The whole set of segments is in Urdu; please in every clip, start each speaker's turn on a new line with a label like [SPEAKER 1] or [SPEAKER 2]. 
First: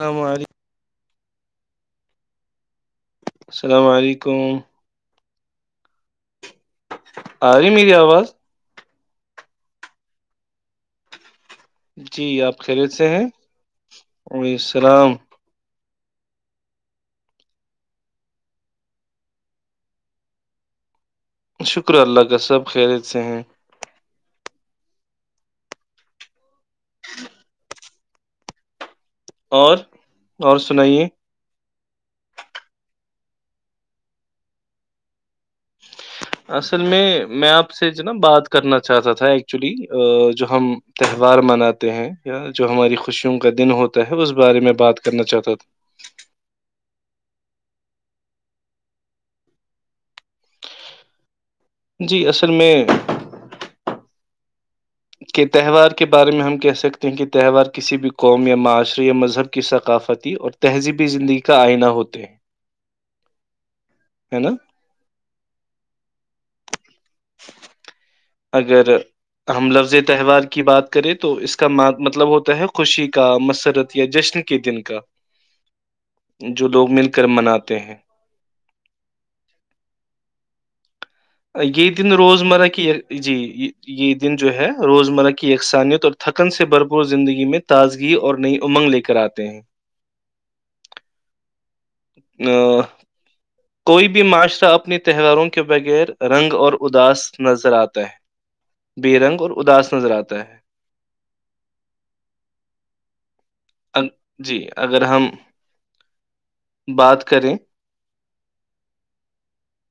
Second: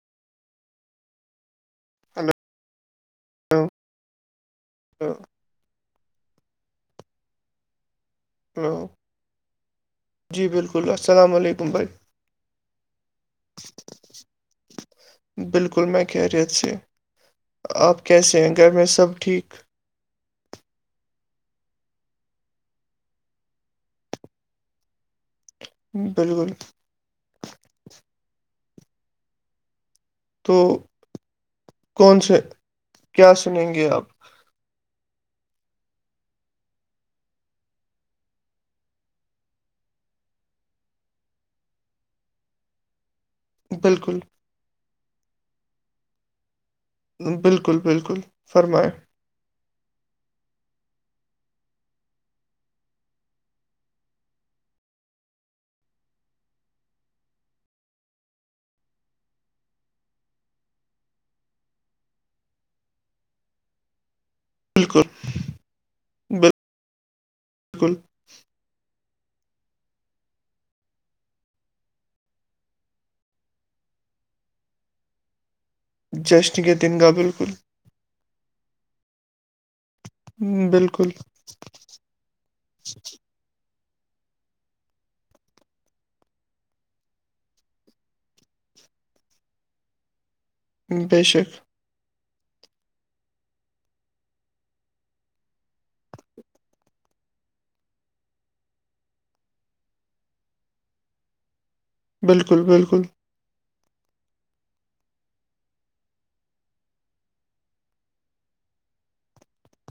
[SPEAKER 1] اسلام علیکم
[SPEAKER 2] ہلو
[SPEAKER 1] السلام علیکم
[SPEAKER 2] تو
[SPEAKER 1] آ رہی میری آواز
[SPEAKER 2] ہو جی بالکل السلام علیکم بھائی
[SPEAKER 1] جی آپ خیریت سے ہیں وعی السلام
[SPEAKER 2] بالکل میں خیریت سے آپ کیسے ہیں گھر میں سب ٹھیک
[SPEAKER 1] شکر اللہ کا سب خریت سے ہیں
[SPEAKER 2] بالکل
[SPEAKER 1] اور
[SPEAKER 2] تو
[SPEAKER 1] اور سنائیے
[SPEAKER 2] کون سے کیا سنیں گے آپ
[SPEAKER 1] اصل میں میں آپ سے جو نا بات کرنا چاہتا تھا ایکچولی جو ہم تہوار مناتے ہیں یا جو ہماری خوشیوں کا دن ہوتا
[SPEAKER 2] بالکل
[SPEAKER 1] ہے اس بارے میں بات کرنا چاہتا تھا
[SPEAKER 2] بالکل بالکل فرمایں
[SPEAKER 1] جی اصل میں کہ تہوار کے بارے میں ہم کہہ سکتے ہیں کہ تہوار کسی بھی قوم یا معاشرے یا مذہب کی ثقافتی اور تہذیبی زندگی کا آئینہ ہوتے ہیں ہے نا
[SPEAKER 2] بالکل بالکل
[SPEAKER 1] اگر ہم لفظ تہوار کی بات کریں تو اس کا مطلب ہوتا ہے خوشی کا مسرت یا جشن کے دن کا
[SPEAKER 2] جشن
[SPEAKER 1] جو
[SPEAKER 2] کے
[SPEAKER 1] لوگ
[SPEAKER 2] دن
[SPEAKER 1] مل
[SPEAKER 2] کا
[SPEAKER 1] کر
[SPEAKER 2] بالکل
[SPEAKER 1] مناتے ہیں
[SPEAKER 2] بالکل
[SPEAKER 1] اکی دن روز مرہ کی جی یہ دن جو ہے روزمرہ کی یکسانیت اور تھکن سے بھرپور زندگی میں تازگی اور نئی امنگ لےگ کراتے ہیں
[SPEAKER 2] بے شک
[SPEAKER 1] ہاں کوئی بھی معاشرہ اپنی تہواروں کے بغیر رنگ اور اداس نظر آتا ہے بے رنگ اور اداس نظر آتا ہے
[SPEAKER 2] بالکل بالکل
[SPEAKER 1] جی اگر ہم بات کریں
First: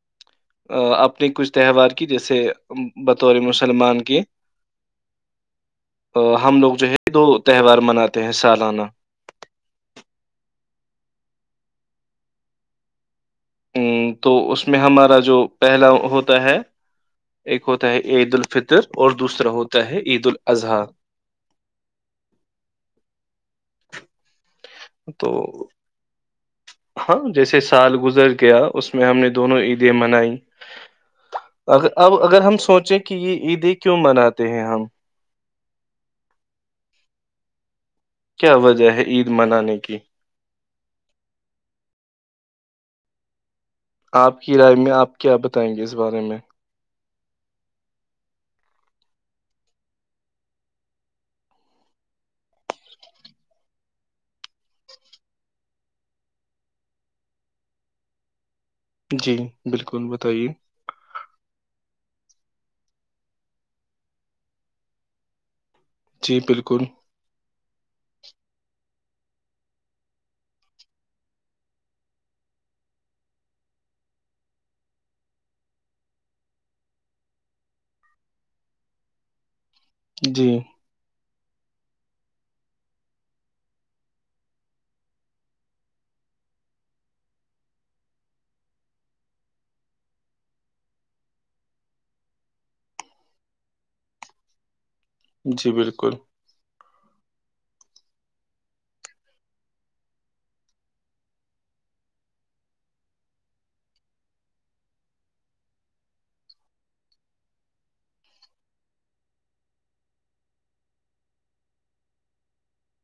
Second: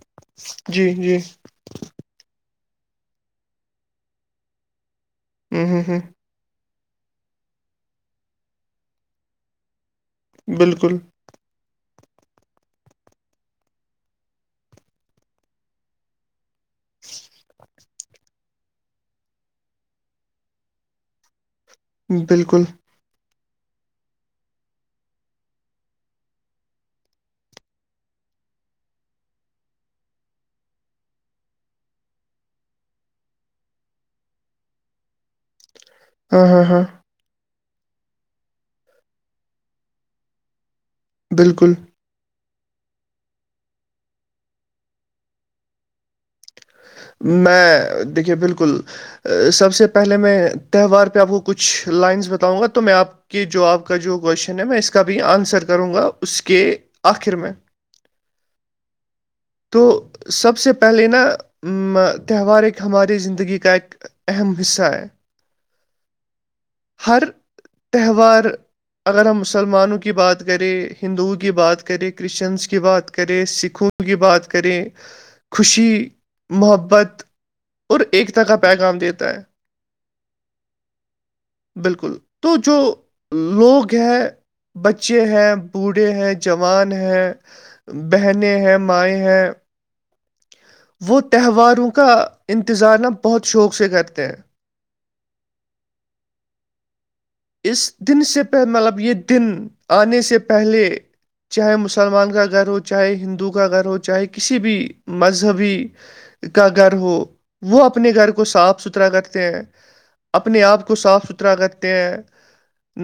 [SPEAKER 2] [inaudible] جی
[SPEAKER 1] اپنے کچھ تہوار کی جیسے بطور مسلمان کے
[SPEAKER 2] ہوں ہوں ہوں
[SPEAKER 1] ہم لوگ جو ہے دو تہوار مناتے ہیں سالانہ
[SPEAKER 2] بالکل
[SPEAKER 1] ا تو اس میں ہمارا جو پہلا ہوتا ہے ایک ہوتا ہے عید الفطر اور دوسرا ہوتا ہے عید الاضحی
[SPEAKER 2] بالکل
[SPEAKER 1] تو ہاں جیسے سال گزر گیا اس میں ہم نے دونوں عیدیں منائی اگر اب اگر ہم سوچیں کہ یہ عیدیں کیوں مناتے ہیں ہم
[SPEAKER 2] ہاں ہاں ہاں
[SPEAKER 1] کیا وجہ ہے عید منانے کی
[SPEAKER 2] بالکل
[SPEAKER 1] آپ کی رائے میں آپ کیا بتائیں گے اس بارے میں
[SPEAKER 2] میں دیکھیے بالکل سب سے پہلے میں تہوار پہ آپ کو کچھ لائنس بتاؤں گا تو میں آپ کہ جو آپ کا جو کوشچن ہے میں اس کا بھی آنسر کروں گا اس کے آخر میں
[SPEAKER 1] جی
[SPEAKER 2] تو
[SPEAKER 1] بالکل بتائیے
[SPEAKER 2] سب سے پہ پہلے نا تہوار ایک ہماری زندگی کا ایک اہم حصہ ہے
[SPEAKER 1] جی بالکل
[SPEAKER 2] ہر تہوار اگر ہم مسلمانوں کی بات کریں ہندوؤں کی بات کریں کرسچنس کی بات کریں سکھوں کی بات کریں خوشی محبت اور ایکتا کا پیغام دیتا ہے
[SPEAKER 1] جی
[SPEAKER 2] بالکل تو جو لوگ ہیں بچے ہیں بوڑھے ہیں جوان ہیں بہنیں ہیں مائیں ہیں وہ تہواروں کا انتظار ن بہت شوق سے کرتے ہیں
[SPEAKER 1] جی بالکل
[SPEAKER 2] اس دن سے پہ مطلب یہ دن آنے سے پہلے چاہے مسلمان کا گھر ہو چاہے ہندو کا گھر ہو چاہے کسی بھی مذہبی کا گھر ہو وہ اپنے گھر کو صاف ستھرا کرتے ہیں اپنے آپ کو صاف ستھرا رتے ہیں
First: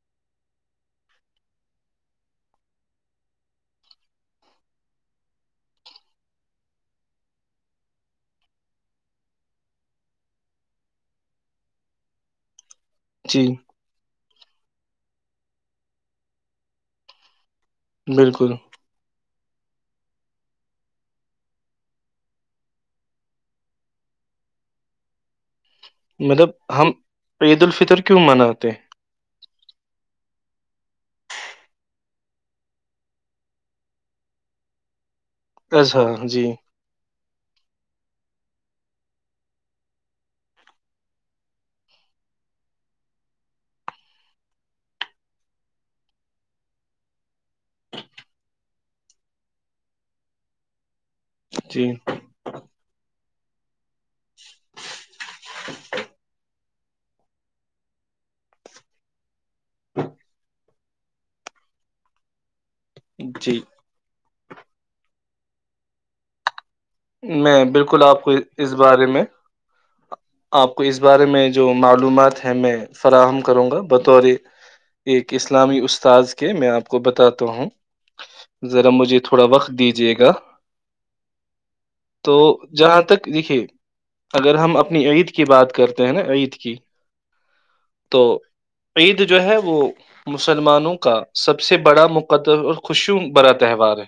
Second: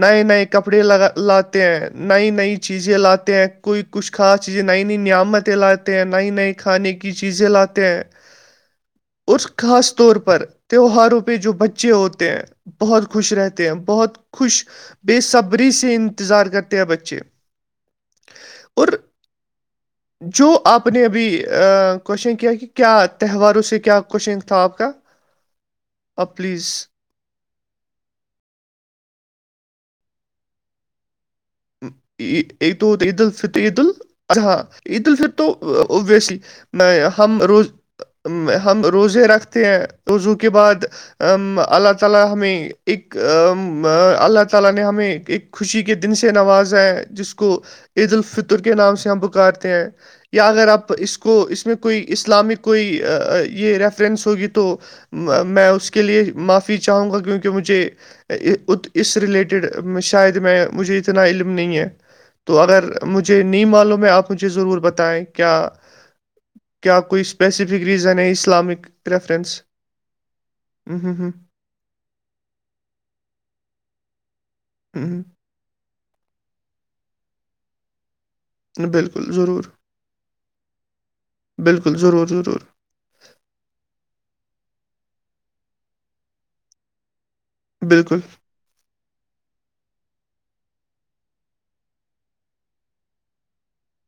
[SPEAKER 2] نئے نئے کپڑے ل لاتے ہیں نئی نئی چیزیں لاتے ہیں کوئی کچھ خاص چیزیں نئی نئی نعمتیں لاتے ہیں نئی نئی کھانے کی چیزیں لاتے ہیں
[SPEAKER 1] [inaudible]
[SPEAKER 2] اور خاص طور پر تہواروں پہ جو بچے ہوتے ہیں بہت خوش
[SPEAKER 1] جی
[SPEAKER 2] رہتے ہیں بہت خوش بےصبری سے انتظار کرتے ہیں بچے
[SPEAKER 1] بالکل
[SPEAKER 2] اور
[SPEAKER 1] [inaudible]
[SPEAKER 2] جو آپ نے ابھی کوشچن کیا کہ کیا تہواروں سے کیا کوشچنگ تھا آپ کا آپ
[SPEAKER 1] مطلب
[SPEAKER 2] پلیز
[SPEAKER 1] ہم عید الفطر کیوں مناتے ہیں
[SPEAKER 2] تو عید ال ف عید ہاں عید الف تو
[SPEAKER 1] اضحیٰ
[SPEAKER 2] ابسلی
[SPEAKER 1] جی
[SPEAKER 2] میں ہم روز ہم روزے رکھتے ہیں روزو کے بعد اللہ تعالی ہمیں ایک اللہ تعالی نے ہمیں ایک نوازیں ہیں جس کو عید الفطر کے نام سے ہم پکارتے ہیں یا اگر آپ اس کو کو اس میں
[SPEAKER 1] جی
[SPEAKER 2] کوئی اسلامک کوئی یہ ریف س ہوگی تو میں اس کے لیے معاف چاہوں گا کیونکہ مجھے اس ریلیٹڈ شاید میں مجھے اس اتنا علم نہیں ہے تو اگر مجھے
[SPEAKER 1] جی
[SPEAKER 2] نیم معلوم ہے آپ مجھے ضرور بتائیں کیا کیا کوئی
[SPEAKER 1] میں
[SPEAKER 2] اسپیسیفک
[SPEAKER 1] بالکل
[SPEAKER 2] ریزن
[SPEAKER 1] آپ
[SPEAKER 2] ہے
[SPEAKER 1] کو اس
[SPEAKER 2] اسلامک
[SPEAKER 1] بارے میں
[SPEAKER 2] پریفرنس
[SPEAKER 1] آپ کو اس بارے میں جو معلومات ہے میں فراہم کروں گا بطور یہ کس اسلامی استاذ کے میں آپ کو بتاتا ہوں ذرا مجھے
[SPEAKER 2] بالکل
[SPEAKER 1] تھوڑا
[SPEAKER 2] ضرور
[SPEAKER 1] وقت دیجیے گا
[SPEAKER 2] بالکل ضرور
[SPEAKER 1] تو
[SPEAKER 2] ضرور
[SPEAKER 1] جہاں تک دیکھیے اگر ہم اپنی عید کی بات کرتے ہیں نا عید کی
[SPEAKER 2] بالکل
[SPEAKER 1] تو عید جو ہے وہ مسلمانوں کا سب سے بڑا مقدر اور خوشی برا تہوار ہے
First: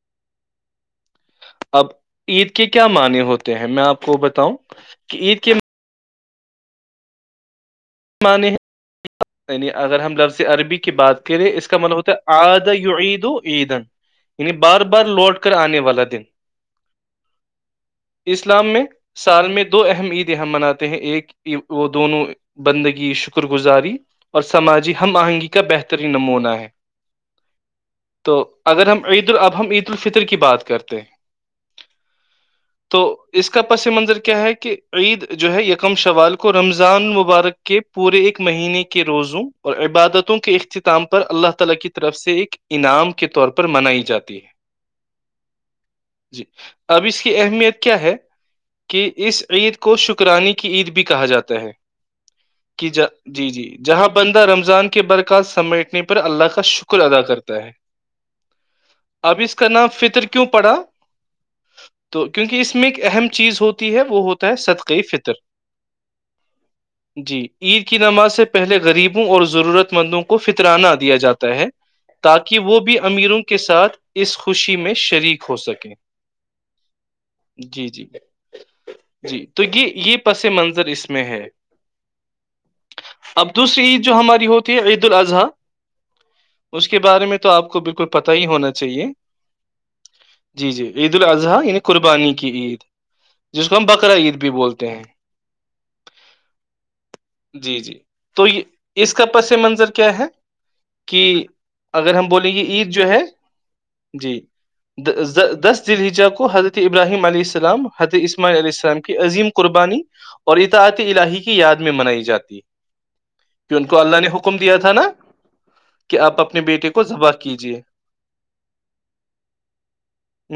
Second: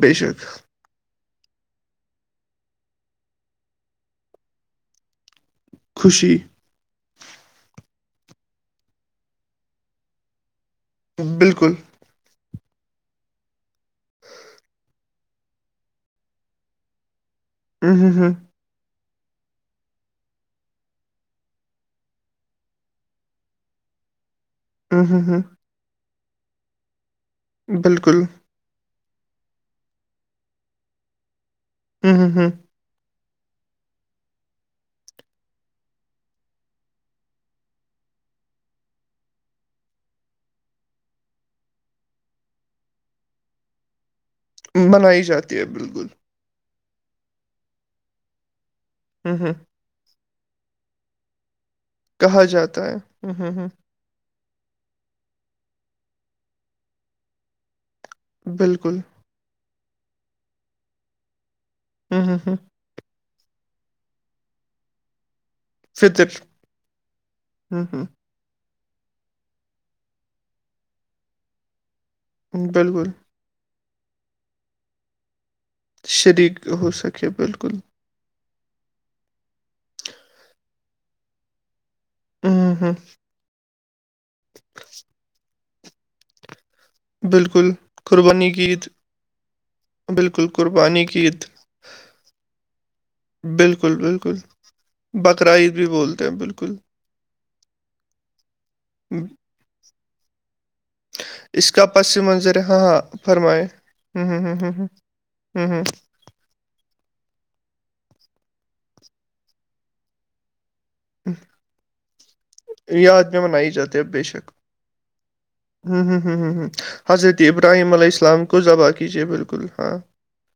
[SPEAKER 2] ب شک
[SPEAKER 1] اب عید کے کیا معنی ہوتے ہیں میں آپ کو بتاؤں کہ عید کے
[SPEAKER 2] خوشی
[SPEAKER 1] مان ہیںیعنی اگر ہم لفظ عربی کی بات کریں اس
[SPEAKER 2] بالکل
[SPEAKER 1] کا مطلب ہوتا ہے آد عید و عیدن یعنی بار بار لوٹ کر آنے والا دن
[SPEAKER 2] ہوں ہوں
[SPEAKER 1] اسلام میں سال میں دو اہم عیدیں ہم مناتے ہیں ایک وہ دونوں بندگی شکر گزاری اور سماجی
[SPEAKER 2] ہوں
[SPEAKER 1] ہم
[SPEAKER 2] ہوں ہوں
[SPEAKER 1] آہنگی کا بہترین نمونہ ہے
[SPEAKER 2] بالکل
[SPEAKER 1] تو اگر ہم عید ال اب ہم عید الفطر کی بات کرتے ہیں
[SPEAKER 2] ہوں ہ ہوں
[SPEAKER 1] تو اس کا پس منظر کیا ہے کہ عید جو ہے یکم شوال کو رمضان و ورک کی پوری ایک مہینے کے روزوں اور عبادتوں کے اختتام پر اللہ تعالی کی طرف سے ایک انعام کے طور پر منائی جاتی ہے
[SPEAKER 2] بنائی جاتی ہے بالکل
[SPEAKER 1] جی اب اس کی اہمیت کیا ہے کہ
[SPEAKER 2] ہوں
[SPEAKER 1] اس
[SPEAKER 2] ہوں
[SPEAKER 1] عید کو شکرانی کی عید بھی کہا جاتا ہے
[SPEAKER 2] کہا جاتا
[SPEAKER 1] کہ
[SPEAKER 2] ہے
[SPEAKER 1] ج
[SPEAKER 2] ہوں
[SPEAKER 1] جی
[SPEAKER 2] ہوں
[SPEAKER 1] جی
[SPEAKER 2] ہوں
[SPEAKER 1] جہاں بندہ رمضان کے برکات سمیٹنے پر اللہ کا شکر ادا کرتا ہے
[SPEAKER 2] بالکل
[SPEAKER 1] اب اس کا نام فطر کیوں پڑا تو
[SPEAKER 2] ہوں ہوں ہوں
[SPEAKER 1] کیونکہ اس میں ایک اہم چیز ہوتی ہے وہ ہوتا ہے صدقے فطر
[SPEAKER 2] فطرک
[SPEAKER 1] جی عید کی نماز سے پہلے غریبوں اور ضرورت مندوں کو فطرانہ دیا جاتا ہے تاکہ وہ بھی
[SPEAKER 2] بالکل
[SPEAKER 1] امیروں کے ساتھ اس خوشی میں شریک ہو سکے
[SPEAKER 2] شریک ہو سکیا بالکل
[SPEAKER 1] جی جی جی تو یہ یہ پس منظر اس میں ہے
[SPEAKER 2] اوں ہوں
[SPEAKER 1] اب دوسری عید جو ہماری ہوتی ہے عید الاضحی اس کے بارے میں تو آپ کو بالکل پتا ہی
[SPEAKER 2] قربانی کی
[SPEAKER 1] ہونا
[SPEAKER 2] عید
[SPEAKER 1] چاہیے
[SPEAKER 2] بالکل
[SPEAKER 1] جی جی
[SPEAKER 2] قربانی
[SPEAKER 1] عید
[SPEAKER 2] کی
[SPEAKER 1] الاضحی یعنی قربانی کی عید جس کو ہم بکرا عید بھی بولتے ہیں
[SPEAKER 2] بقر عید بھی بولتے ہیں بالکل
[SPEAKER 1] جی جی تو یہ اس کا پس منظر کیا ہے کہ
[SPEAKER 2] اس کا
[SPEAKER 1] اگر
[SPEAKER 2] پس
[SPEAKER 1] ہم بولیں
[SPEAKER 2] منظر
[SPEAKER 1] گے
[SPEAKER 2] ہے ہاں
[SPEAKER 1] عید
[SPEAKER 2] ہاں
[SPEAKER 1] جو ہے
[SPEAKER 2] فرمائے ہوں
[SPEAKER 1] جی
[SPEAKER 2] ہوں ہوں ہوں ہوں ہوں
[SPEAKER 1] دس دجا کو ہر ابراہیم علییہ السلام حت اسماعی عیہ السلام کی عظیم قربانی اور اطاعتی
[SPEAKER 2] ہوں
[SPEAKER 1] الہی کی آدمی منائی جاتی
[SPEAKER 2] یاد میں منائی
[SPEAKER 1] کہ ان
[SPEAKER 2] جاتے
[SPEAKER 1] کو
[SPEAKER 2] ہیں
[SPEAKER 1] اللہ
[SPEAKER 2] بے
[SPEAKER 1] نے
[SPEAKER 2] شک
[SPEAKER 1] حکم دیا تھا نا
[SPEAKER 2] ہوں
[SPEAKER 1] کہ
[SPEAKER 2] ہوں ہوں
[SPEAKER 1] آپ
[SPEAKER 2] ہوں
[SPEAKER 1] اپنے
[SPEAKER 2] ہوں
[SPEAKER 1] بیٹے کو ذبح
[SPEAKER 2] حضرت
[SPEAKER 1] کیجیے
[SPEAKER 2] ابراہیم علیہ السلام کو ذبح کیجیے بالکل ہاں
[SPEAKER 1] ہ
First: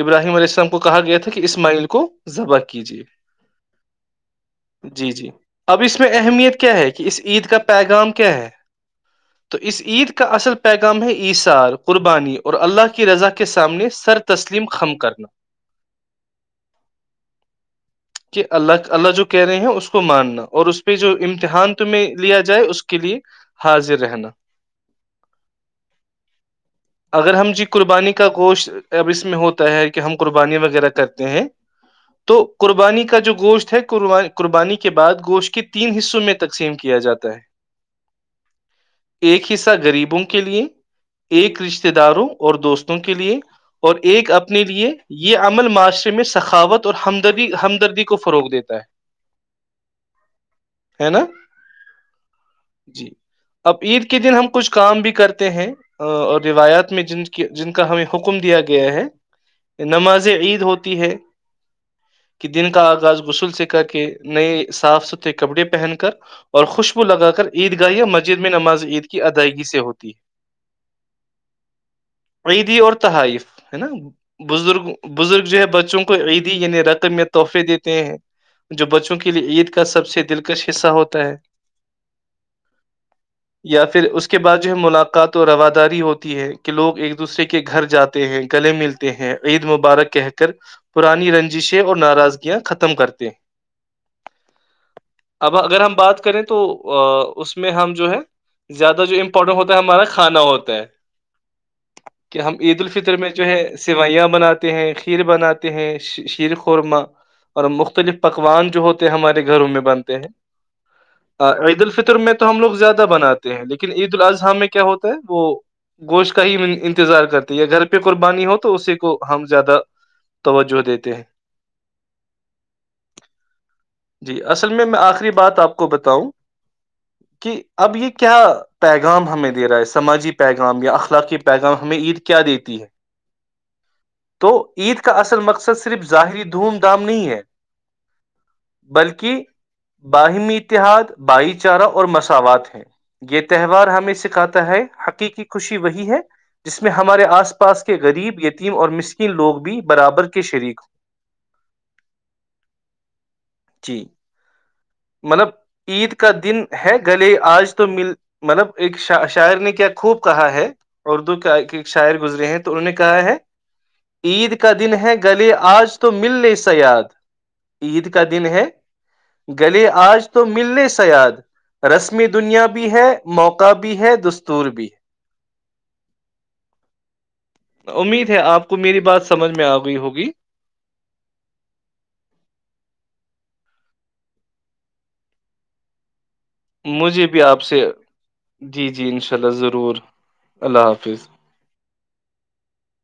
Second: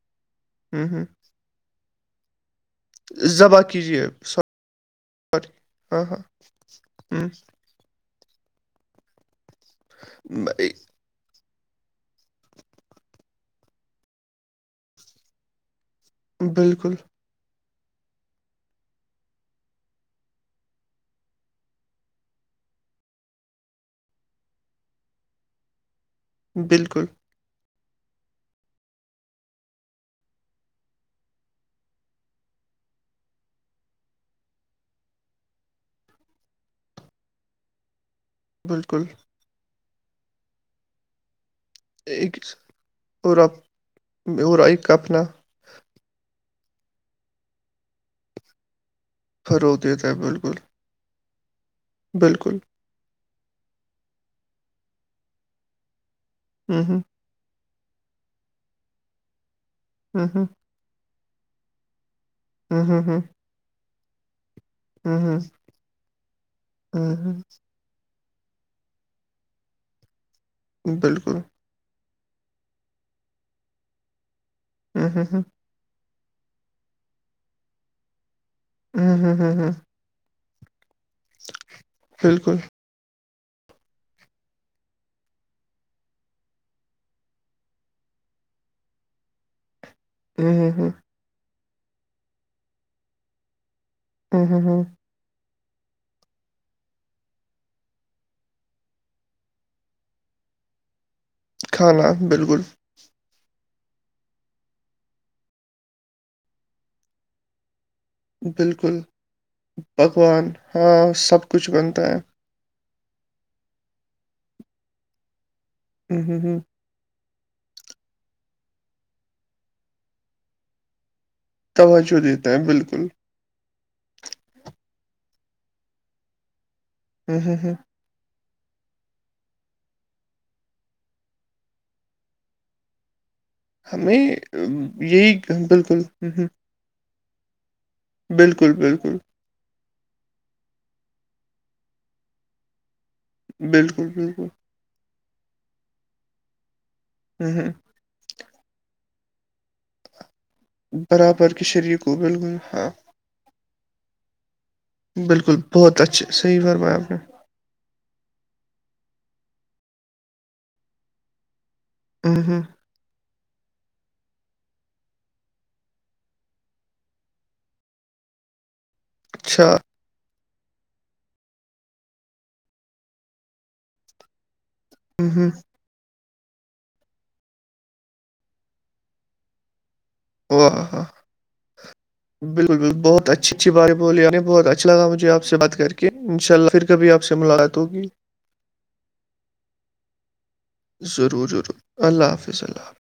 [SPEAKER 1] ابراہیم علیہ اللام کو
[SPEAKER 2] ہوں
[SPEAKER 1] کہا
[SPEAKER 2] ہوں
[SPEAKER 1] گیا تھا کہ اسماعیل کو ذبح کیجیے
[SPEAKER 2] ذبح کیجیے
[SPEAKER 1] جی جی اب اس
[SPEAKER 2] ہاں
[SPEAKER 1] میں
[SPEAKER 2] ہاں
[SPEAKER 1] اہمیت کیا ہے کہ اس
[SPEAKER 2] ہوں
[SPEAKER 1] عید کا پیغام کیا ہے تو اس عید کا اصل پیغام ہے عصار قربانی اور اللہ کی رضا کے سامنے سر تسلیم خم کرنا
[SPEAKER 2] بالکل
[SPEAKER 1] کہ اللہ اللہ جو کہہ رہے ہیں اس کو کو ماننا اور اس پہ جو امتحان تمہ لیا جائے اس کے لیے حاضر رہنا
[SPEAKER 2] بالکل
[SPEAKER 1] اگر ہم جی قربانی کا گوشت اب اس میں ہوتا ہے کہ ہم قربانی وغیرہ کرتے ہیں تو قربانی کا جو گوشت ہے قربانی کی کے بعد گوشت کے تین حصوں میں تقسیم کیا جاتا ہے
[SPEAKER 2] بالکل
[SPEAKER 1] ایک حصہ گغریبوں کے لیے ایک رشتے رشتے داروں
[SPEAKER 2] ایک
[SPEAKER 1] اور دوستوں کے لیے
[SPEAKER 2] اور آپ
[SPEAKER 1] اور ایک اپنے
[SPEAKER 2] اور ایک
[SPEAKER 1] لیے
[SPEAKER 2] اپنا
[SPEAKER 1] یہ ہم ل معاشرے میں سخاوت اورد ہمدردی کو فروغ دیتا ہے
[SPEAKER 2] خھرو دیتا ہے بالکل
[SPEAKER 1] ہے نا
[SPEAKER 2] بالکل
[SPEAKER 1] جی اب عید کے دن ہم کچھ کام بھی کرتے ہیں اور
[SPEAKER 2] ہوں
[SPEAKER 1] روایات میں جن جن کا ہمیں حکم دیا گیا ہے
[SPEAKER 2] ہوں
[SPEAKER 1] نمازیں
[SPEAKER 2] ہوں
[SPEAKER 1] عید ہوتی ہے کہ دن
[SPEAKER 2] ہوں
[SPEAKER 1] کا
[SPEAKER 2] ہوں
[SPEAKER 1] آغاز
[SPEAKER 2] ہوں
[SPEAKER 1] غسل سے کر کے نئے صاف
[SPEAKER 2] ہوں
[SPEAKER 1] ستھھرے
[SPEAKER 2] ہوں
[SPEAKER 1] کپڑے پہن کر اور
[SPEAKER 2] ہوں
[SPEAKER 1] خوشبو
[SPEAKER 2] ہوں
[SPEAKER 1] لگا کر عید یا مسجد میں نماز عید کی ادائیگی سے ہوتی ہے
[SPEAKER 2] بالکل
[SPEAKER 1] عیدی اور تحائف ہے نا بزرگ
[SPEAKER 2] ہوں ہوں ہوں
[SPEAKER 1] بزرگ جو ہے بچوں کو عیدی یعنی رقم میں تحفے دیتے ہیں جو بچوں
[SPEAKER 2] ہوں
[SPEAKER 1] کے
[SPEAKER 2] ہوں
[SPEAKER 1] لیے
[SPEAKER 2] ہوں
[SPEAKER 1] عید
[SPEAKER 2] ہوں
[SPEAKER 1] کا سب سے دل کچ حصہ ہوتا ہے
[SPEAKER 2] بالکل
[SPEAKER 1] یا پھر اس کے بعد جو ہے ملاقات و رواداری ہوتی ہے کہ لوگ ایک دوسرے کے گھر جاتے ہیں گلے ملتے ہیں عید مبارک کہ کر
[SPEAKER 2] ہوں ہوں ہوں
[SPEAKER 1] پرانی رنجشیں اور ناراضگیاں ختم کرتے ہیں
[SPEAKER 2] ہ ہاں ہاں
[SPEAKER 1] اب اگر ہم بات کریں تو اس میں ہم جو ہے زیادہ جو امپورٹنٹ ہوتا ہے ہمارا کھانا ہوتا ہے
[SPEAKER 2] کھانا
[SPEAKER 1] کہ ہم
[SPEAKER 2] بالکل
[SPEAKER 1] عید الفطر میں جو ہے سوئیاں بناتے ہیں کھیر بناتے ہیں شیر خورما اور مختلف پکوان جو
[SPEAKER 2] بالکل
[SPEAKER 1] ہوتے ہیں ہمارے گھروں میں بنتے ہیں
[SPEAKER 2] پکوان ہاں سب کچھ
[SPEAKER 1] عید
[SPEAKER 2] بنتا
[SPEAKER 1] الفطر
[SPEAKER 2] ہے
[SPEAKER 1] میں تو ہم لوگ زیادہ بناتے ہیں لیکن عید میں کیا ہوتا ہے وہ
[SPEAKER 2] ہوں
[SPEAKER 1] گوشت
[SPEAKER 2] ہوں
[SPEAKER 1] کا ہی
[SPEAKER 2] ہوں
[SPEAKER 1] انتظار کرتے تو یا گھر پہ قربانی ہو تو اسی کو ہم زیادہ توجہ دیتے ہیں
[SPEAKER 2] ت چو دیتا ہیں بالکل
[SPEAKER 1] جی اصل میں میں آخری بات آپ کو بتاؤں
[SPEAKER 2] ہوں ہوں
[SPEAKER 1] کہ
[SPEAKER 2] ہوں
[SPEAKER 1] اب یہ کیا پیغام ہمیں دے رہا ہے سماجی پیغام یا اخلاقی پیغام ہمیں عید کیا دیتی ہے
[SPEAKER 2] ہمیں
[SPEAKER 1] تو عید
[SPEAKER 2] ام،
[SPEAKER 1] کا
[SPEAKER 2] یہی
[SPEAKER 1] اصل مقصد
[SPEAKER 2] بالکل
[SPEAKER 1] صرف
[SPEAKER 2] ہوں
[SPEAKER 1] ظاہری
[SPEAKER 2] ہوں
[SPEAKER 1] دھوم دھام نہیں ہے
[SPEAKER 2] بالکل بالکل
[SPEAKER 1] بلکہ باہمی اتحاد بھائی چارہ اور مساوات ہیں یہ تہوار
[SPEAKER 2] بالکل
[SPEAKER 1] ہمیں
[SPEAKER 2] بالکل ہوں
[SPEAKER 1] سکھاتا ہے حقیقی خوشی وہی ہے جس میں ہمارے آس
[SPEAKER 2] ہوں
[SPEAKER 1] پاس کے غریب یتیم اور مسکن لوگ بھی برابر کے شریک ہ
[SPEAKER 2] برابر کے شریک کو بالکل ہاں
[SPEAKER 1] جی مطلب
[SPEAKER 2] بالکل بہت
[SPEAKER 1] عید
[SPEAKER 2] اچھے
[SPEAKER 1] کا
[SPEAKER 2] صحیح
[SPEAKER 1] دن
[SPEAKER 2] فرمایا
[SPEAKER 1] ہے
[SPEAKER 2] آپ نے
[SPEAKER 1] گلے آج تو مل مطلب ایک شاعر نے کیا خوب کہا ہے اردو کا ایک شاعر
[SPEAKER 2] ہوں
[SPEAKER 1] گزرے ہیں
[SPEAKER 2] ہوں
[SPEAKER 1] تو انہوں نے کہا ہے عید کا دن ہے گلی آج تو مل ل سا یاد عید کا دن ہے
[SPEAKER 2] اچھا
[SPEAKER 1] گلے آج تو ملنے سیاد رسم دنیا بھی ہے موقع بھی ہے دستور بھی
[SPEAKER 2] ہوں ہوں
[SPEAKER 1] امید ہے آپ کو میری بات سمجھ میں آ گئی ہوگی
[SPEAKER 2] وہ بالکل بال بہت اچھی اچھی بات بلی نے بہت اچھا لاجھے آپ بات کر کے ان شاء اللہ پھر کبھی
[SPEAKER 1] مجھے بھی آپ
[SPEAKER 2] ملاقات
[SPEAKER 1] سے
[SPEAKER 2] ہوگی
[SPEAKER 1] جی جی ان شاء اللہ ضرور اللہ حافظ
[SPEAKER 2] ضرور ضرور اللہ حافظلام